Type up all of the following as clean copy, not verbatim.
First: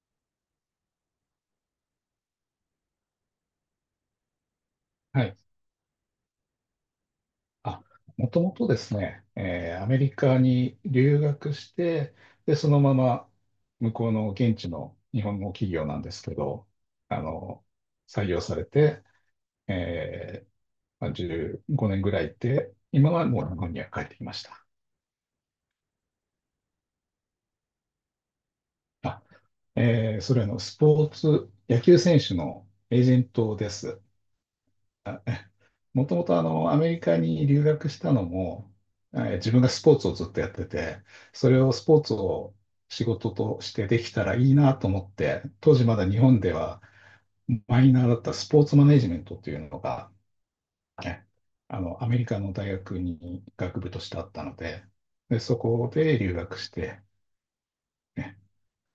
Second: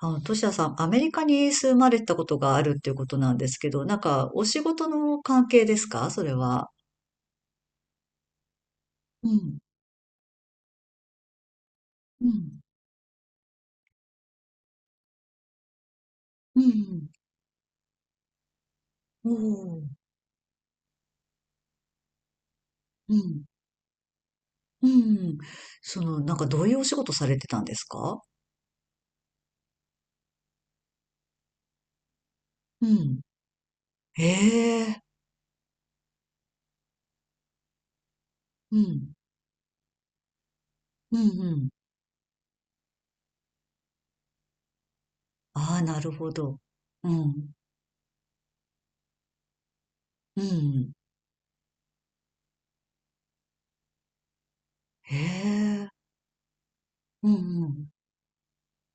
トシヤさん、アメリカに住まれたことがあるっていうことなんですけど、お仕事のはい。関係ですかそれは？あ、もともとですね、うん、アメリカに留学して、うで、ん、そのまま向こうの現地の日本の企業なんですけうど、ん、あの、採用されて、おー、えーまあ15年ぐらいいて、今うはん、もう日本には帰ってきました。うん。どういうお仕事されてたんですか？あ、それはスポーツ、野球選手のエージェうントです。ん。ええ、もともとアメリカに留学したのも、うん、自分がスポーツをずっとやってて、うん、そうれん。をスポーツを仕事としてできたらいいなと思って、当ああ、時まなだる日ほ本でど。はうん、マイナーだったスポーツマネジメントというのが、うん。ね、アメリカの大学に学部としてあったので、へで、そえ、こで留学して、うん、うん。ね、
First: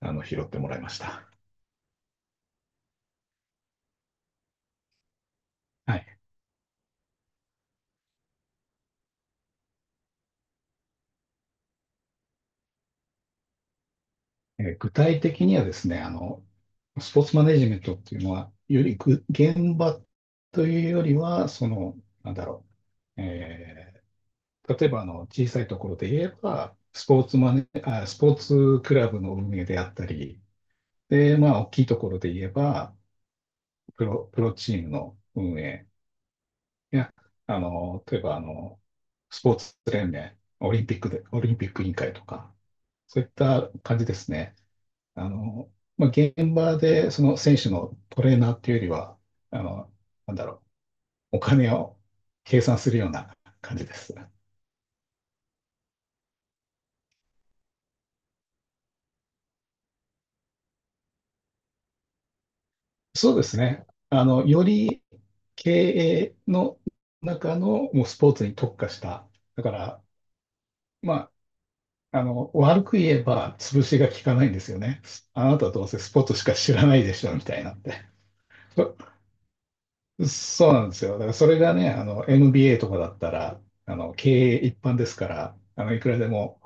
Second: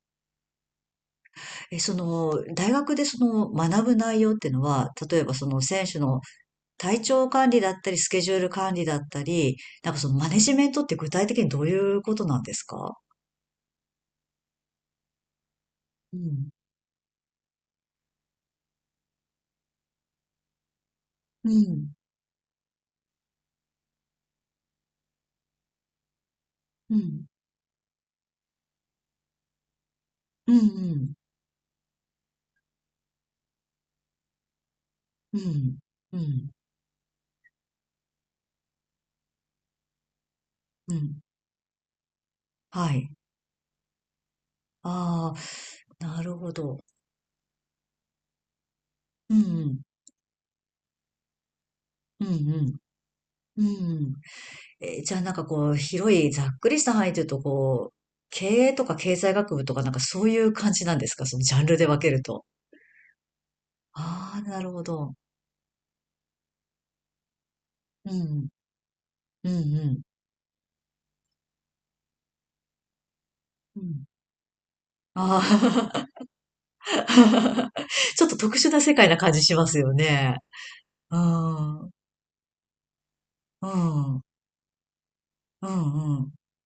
拾ってもらいました。え、その、大学でその学ぶ内容っていうのは、例えばその選は手い。の体調管理だったり、スケジュール管理だったり、そのマネジメントって具体的にどういうことなんですか？具体的にはですね、うん。スポーツマネジメントっていうのは、より現場というよりうは、ん。なんだろう、例えば小さいところで言えば、うん。スポーツクラブの運営であったり、うん。うん。で、まあ、大きいところで言えば、プロチームのう運ん。営うん。や、例えばスポーツ連盟、うん、オリンピック委員会とか、はい。そういった感じですね。ああの、あ、まあ、な現るほ場ど。でその選手のトレーナーっていうよりは、うあん。の、なんだろう、お金をう計算ん。するようなうん。感じでうん。す。えー、じゃあ広い、ざっくりした範囲というと、こう、経営とか経済学部とかそういう感じなんですかそのジャンルで分けると？そうですね。ああ、なよるほりど。経営の中のもううスポーツん。に特化した。うん。だかうん。ら、まあ、悪く言えばう潰しん。が効かないんですよね。ああなたはどうせスあ。 ポーツしか知らないでしょ、みたいなん て。ちょっと特殊な世界な感じしますよね。そうなんですよ。うだからそれがん。うね、ん。MBA とかだったら、経営一般ですから、ういくんらうでん。も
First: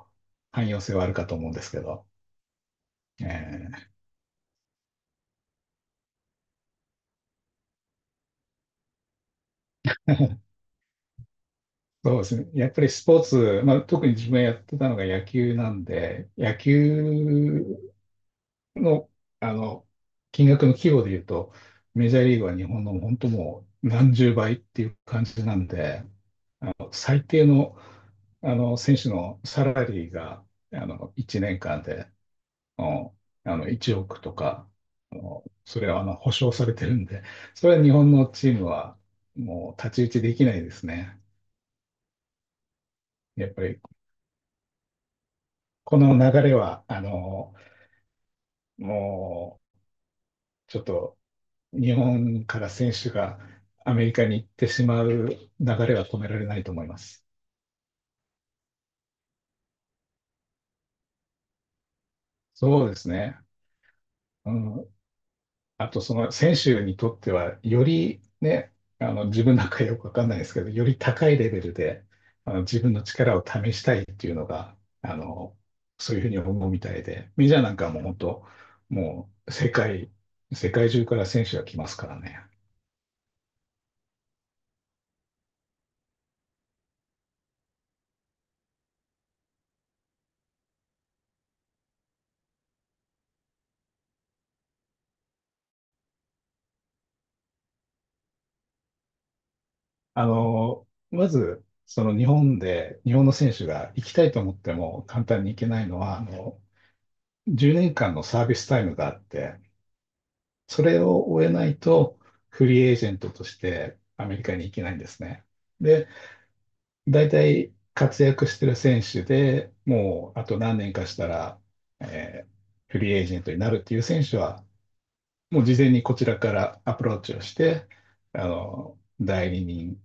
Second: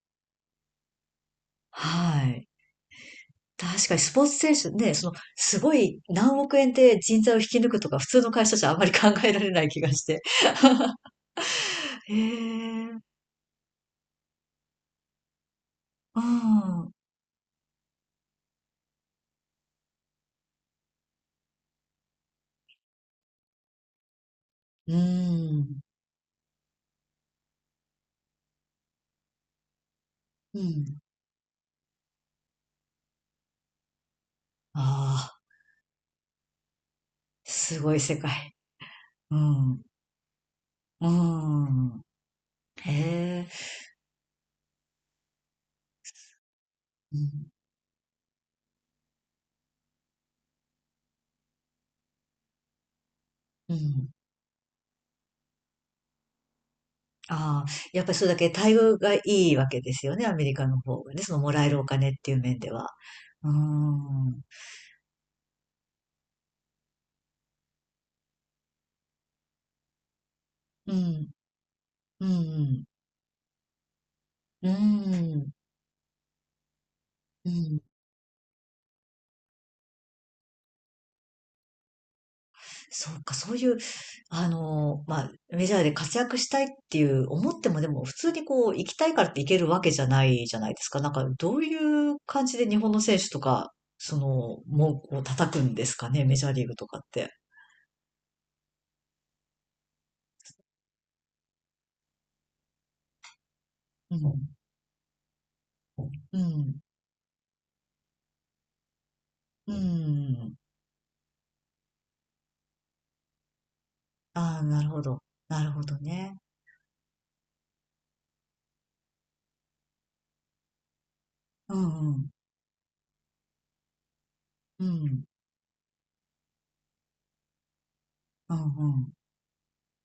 汎用性はあるかと思うんですけど、はい。え確かえ。にスポーツ選手ね、その、すごい何億円で人材を引き抜くとか、普通の会社じゃあまり考えられない気がして。へそうですね。やっぱりえ。スポーツ、まあ、特に自分がやってたのが野球なんうで、野ん。う球の、あの、金額の規模で言うと、メジャーリーグは日本の本当もう何十倍っていう感じなんん。で、最低の、選手のサラリーがうん。1年間で、うん、1億とか、ああ、それは保証されてるんで、それすは日ごい本世のチ界。ームはうもうん。太刀打ちできないですうね。ん。へやえ。っぱりこの流れは、うん。もうちょっと日本から選手がうアメん。リカに行ってしまう流れは止められないと思います。ああ、やっぱりそれだけ待遇がいいわけですよね、アメリカの方がね、そのもらえるお金っていう面でそは。うですね。うーん、うん、あと、その選手にとっては、よりね、自分なんかよくわかんないですけど、ようり高ん、いレベルでう自ん、分の力を試したいっていうのうが、ん、そういうふうに思うみたいで、メうジャーなんん。かも本当、もう世界中から選手が来ますからね。そうか、そういう、メジャーで活躍したいっていう思っても、でも普通にこう、行きたいからって行けるわけじゃないじゃないですか。どういう感じで日本の選手とか、その、もう、こう叩くんですかね、メジャーリーグとかって？まず、日本の選手が行きうたいとん、思っても簡単に行けないのは、うん、10年間のサービスタイムがあって、うん。それを終えないと、フリーエージェントとしてアメリカああ、に行なけるないんほでど。すね。なるほどで、ね。大体活躍してる選手でもうあと何年かしたら、うんうん。えーフリーエージェントになるっていう選手は、うん。もう事前にこちらからアプローチをして、あうんうの、ん。代理人に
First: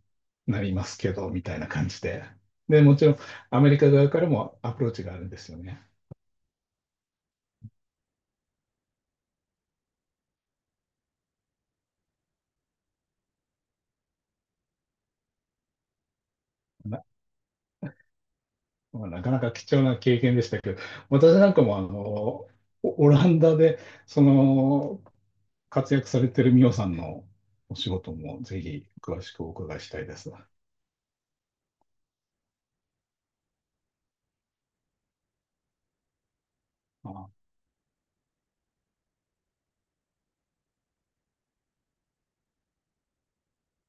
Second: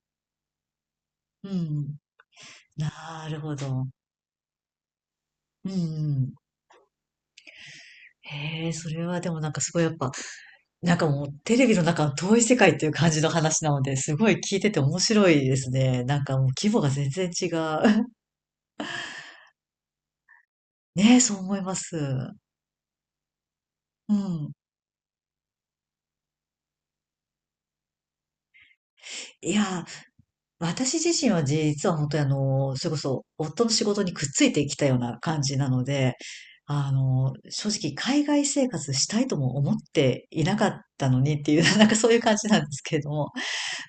なりますけど、みうたいな感ん。じで。で、もちろんなるほアメリど。カ側からもアプローチがあるんですようね。ん。へえ、それはでもなんかすごいやっぱ、もうテレビの中の遠い世界っていう感じの話なので、すごい聞いてて面白いですね。もう規模が全然違う。まあ、なかなか貴重な経験でしたけど、ねえ、私そうなん思いかまもす。オオランダで、うそん。の、活躍されてるミオさんのお仕事もぜひ詳しくおいや伺いー、したいです。私自身は実は本当にそれこそ夫の仕事にくっついてきたような感じなので、あ、正直海外生活したいとも思っていなかったのにっていう、そういう感じなんですけれども、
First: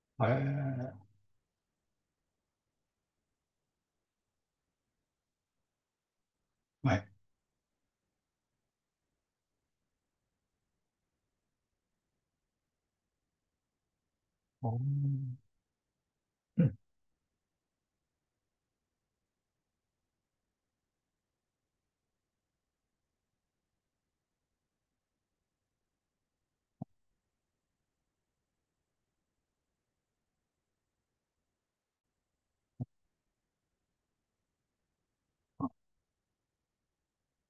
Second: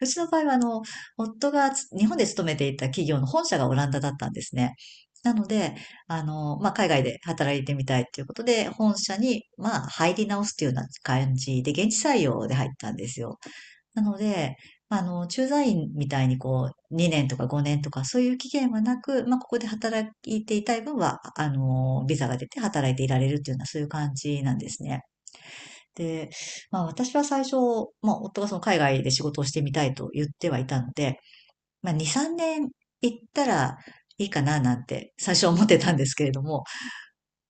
うちえの場合はー、夫が日本で勤めていた企業の本社がオランダだったんですね。なので、海は外い。で働いてみたいということで、本社に、まあ、入り直すというような感じで、現地採用で入ったんですよ。なので、駐在員みたいにうこん。う、2年とか5年とかそういう期限はなく、まあ、ここで働いていたい分は、ビザが出て働いていられるっていうのはそういう感じなんですね。で、まあ、私は最初、まあ、夫がその海外で仕事をしてみたいと言ってはいたので、まあ、2、3年行ったらいいかななんて最初は思ってたんですけれども、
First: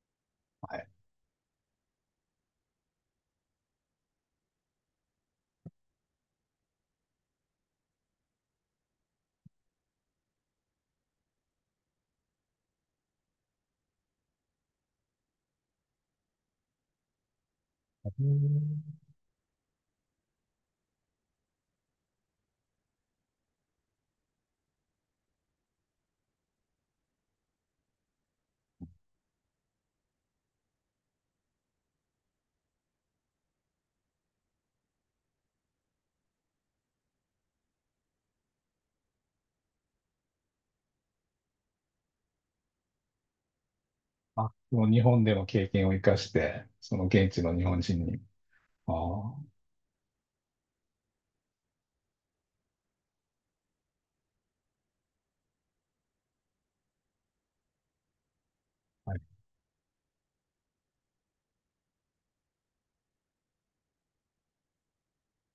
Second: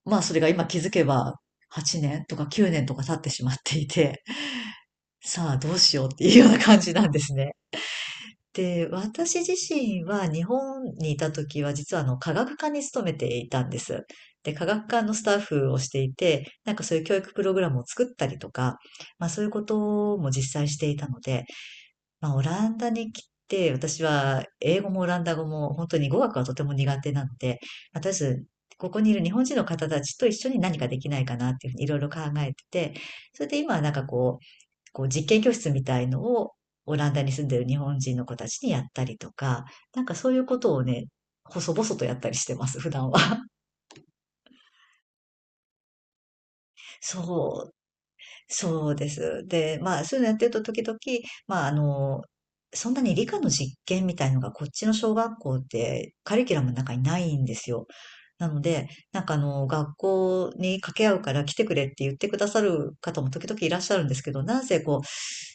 まあ、それが今は気い。づけば、8年とか9年とか経ってしまっていて、さあどうしようっていうような感じなんですね。で、私自身は日本にいた時は実は科学科に勤めていたんです。で、科学科のスタッフをしていて、そういう教育プログラムを作うったりとか、ん。まあそういうことも実際していたので、まあ、オランダに来て、私は英語もオランダ語も本当に語学はとても苦手なので、まあとりあえず、ここにいる日本人の方たちと一緒に何かできないかなっていうふうにいろいろ考えてて、それで今はなんかこう、こう実験教室みたいのをオランダに住んでる日本人の子たちにやったりとか、そういうことをね、細々とやったりしてます、普段は。その日本での経験を生かして、その現地のそ日う、本人に。そあうであ、す。で、まあ、そういうのやってると時々、まあ、あの、そんなに理科の実験みたいのがこっちの小学校ってカリキュラムの中にないんですよ。なので、はい。学校に掛け合うから来てくれって言ってくださる方も時々いらっしゃるんですけど、なんせこう、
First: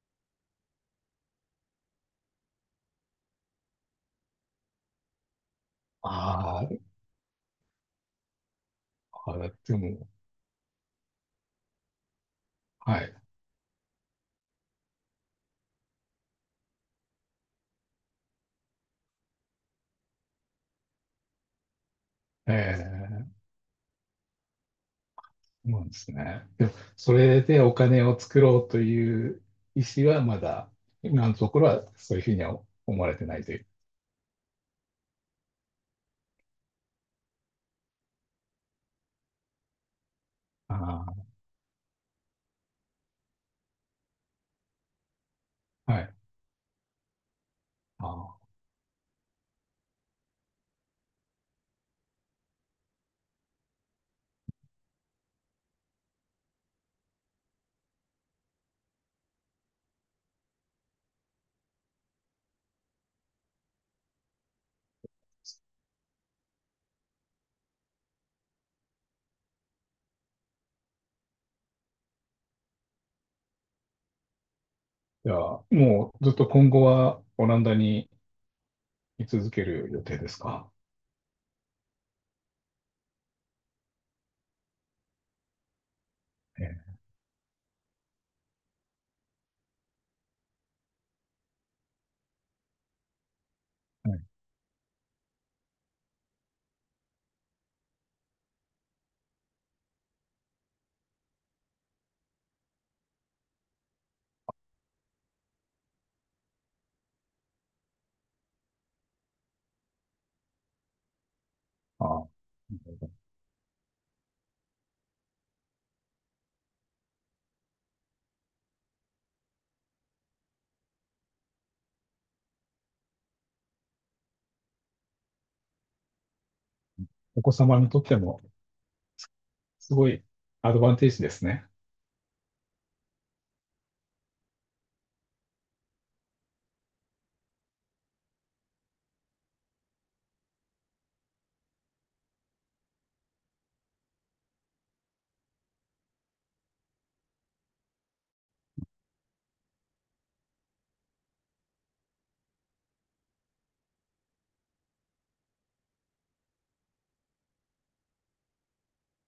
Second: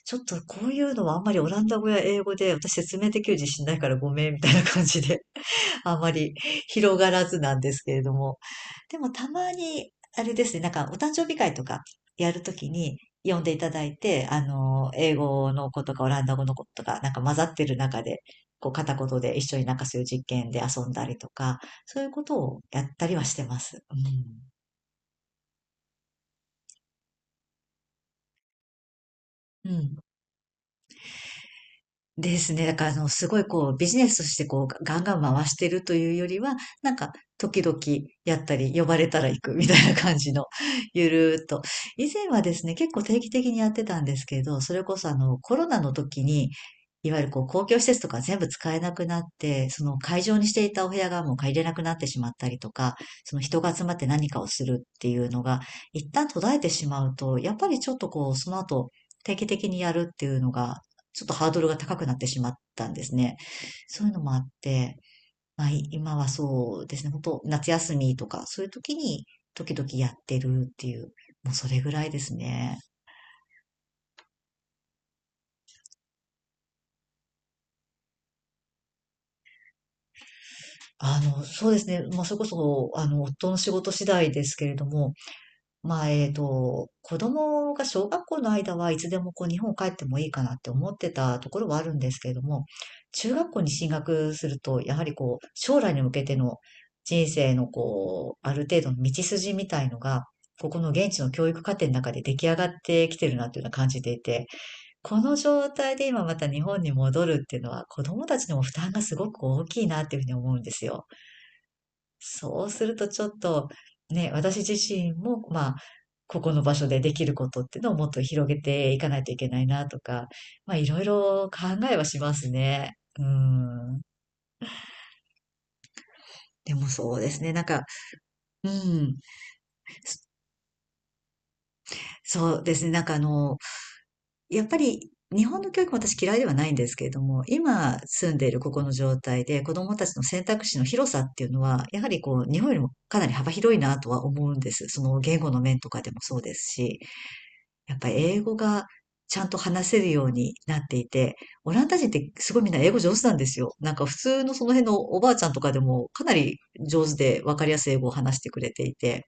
ちょっとこういうのはあんまりオランダ語や英語で私説明できる自信ないからごめんみたいな感じで、あまりあ広がらずなんですけれども。でもたあ、あまれでに、も、あれですね、お誕生日会とかやるときはにい。呼んでいただいて、あの、英語の子とかオランダ語の子とか、混ざってる中で、こう片言で一緒にそういう実験で遊んだりとか、そういうことをやったりはええ、してます。うん。そうなんですね。でも、それでお金を作ろうというう意ん。思はまだ、今のところはそういうふでうにすはね。だから、あ思の、われてすごないいという。こう、ビジネスとしてこう、ガンガン回してるというよりは、なんか、時々やったり、呼ばれたら行くみたいな感じの、ゆあるーっと。以前はですね、結構定期的にやってたんですけど、それこそあの、コロナのあ、は時い。に、いわゆるこう、公共施設とあか全あ、部使えなくなって、その会場にしていたお部屋がもう借りれなくなってしまったりとか、その人が集まって何かをするっていうのが、一旦途絶えてしまうと、やっぱりちょっとこう、その後、定期的にやるっていうのがちょっとハードルが高くなってしまったんですね。そういうのもあって、まあ、今はそうですね、本当夏休みとか、そういう時に時々やってるっていう、もうそれぐらいですね。じゃあ、もうずっと今後はオランダに居続ける予定ですか？あの、そうですね、まあ、それこそ、あの、夫の仕事次第ですけれども、まあ、えっえと、え、子供が小学校の間はいつでもこう日本帰ってもいいかなって思ってたところはあるんですけれども、中学校に進はい。学すると、やはりこう、将来に向けての人生のこう、ある程度の道筋みたいのが、ここの現地の教育課程の中で出来上がってきてるなというのは感じていて、この状態で今また日本に戻るっていうのは子供たちにも負担がすごく大きいなっていうふうに思うんですよ。ああ、なそうするるとほど。ちょっとね、私自身も、まあ、ここの場所でできることっていうのをもっと広げていかないといけないなとか、まあいろいろ考えはしますね。うん。でもそうですおね。子なん様か、にとってもうん、すごいアドバンテージですね。そうですね。やっぱり日本の教育も私嫌いではないんですけれども、今住んでいるここの状態で子供たちの選択肢の広さっていうのは、やはりこう、日本よりもかなり幅広いなとは思うんです。その言語の面とかでもそうですし。やっぱ英語がちゃんと話せるようになっていて、オランダ人ってすごいみんな英語上手なんですよ。普通のその辺のおばあちゃんとかでもかなり上手でわかりやすい英語を話してくれていて、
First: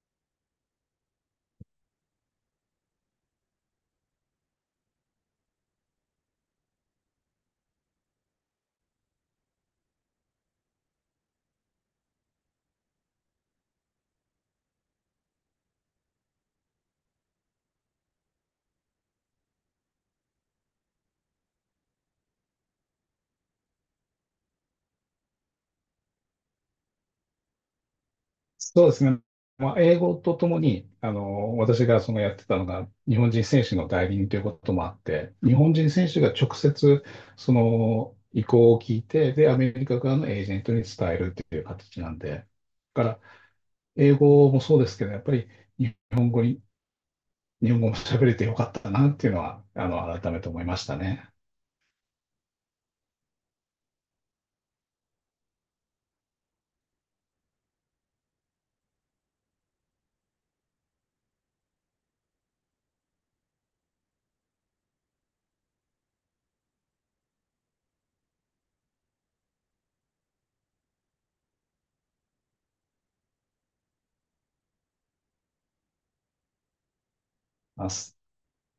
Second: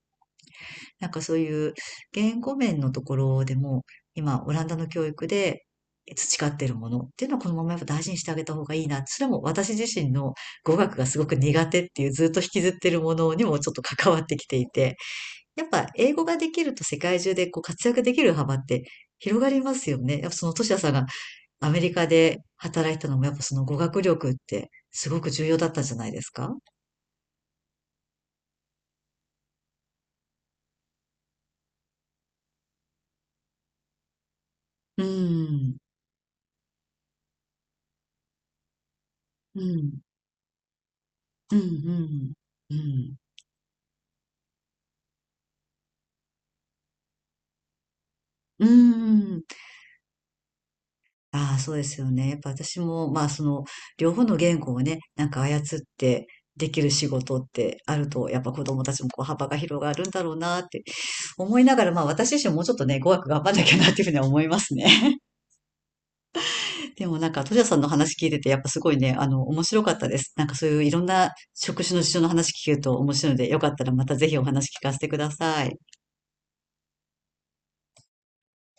そういう言語面のところでも今オランダの教育で培ってるものっていうのはこのままやっぱ大事にしてあげた方がいいな。それも私自身の語学がすごく苦手っていうずっと引きずってるものにもちょっと関わってきていて、やっぱ英語ができると世界中でこう活躍できる幅って広がりますよね。やっぱそのトシヤさんがアメリカで働いたのもやっぱその語学力ってすごく重要だったんじゃないですか？そうですね。まあ、英語とともに、私がそのやってたのが、日本人選手の代理人ということもあっうて、日本ん、人選手が直接、その意向を聞いて、で、アうん、メうリカん、側のエージェントに伝えるっうていう形なんで、ん、だうかん。ら、英語もそうですけど、やっぱり日本語に、日本語も喋れてようかったなっていうのん。は、改めて思いましたね。ああ、そうですよね。やっぱ私も、まあその、両方の言語をね、操ってできる仕事ってあると、やっぱ子供たちもこう幅が広がるんだろうなって思いながら、まあ私自身もうちょっとね、語学頑張んなきゃなっていうふうには思いますね。でもなんか、トジャさんの話聞いてて、やっぱすごいね、あの、面白かったです。そういういろんな職種の事情の話聞けると面白いので、よかったらまたぜひお話聞かせてください。ます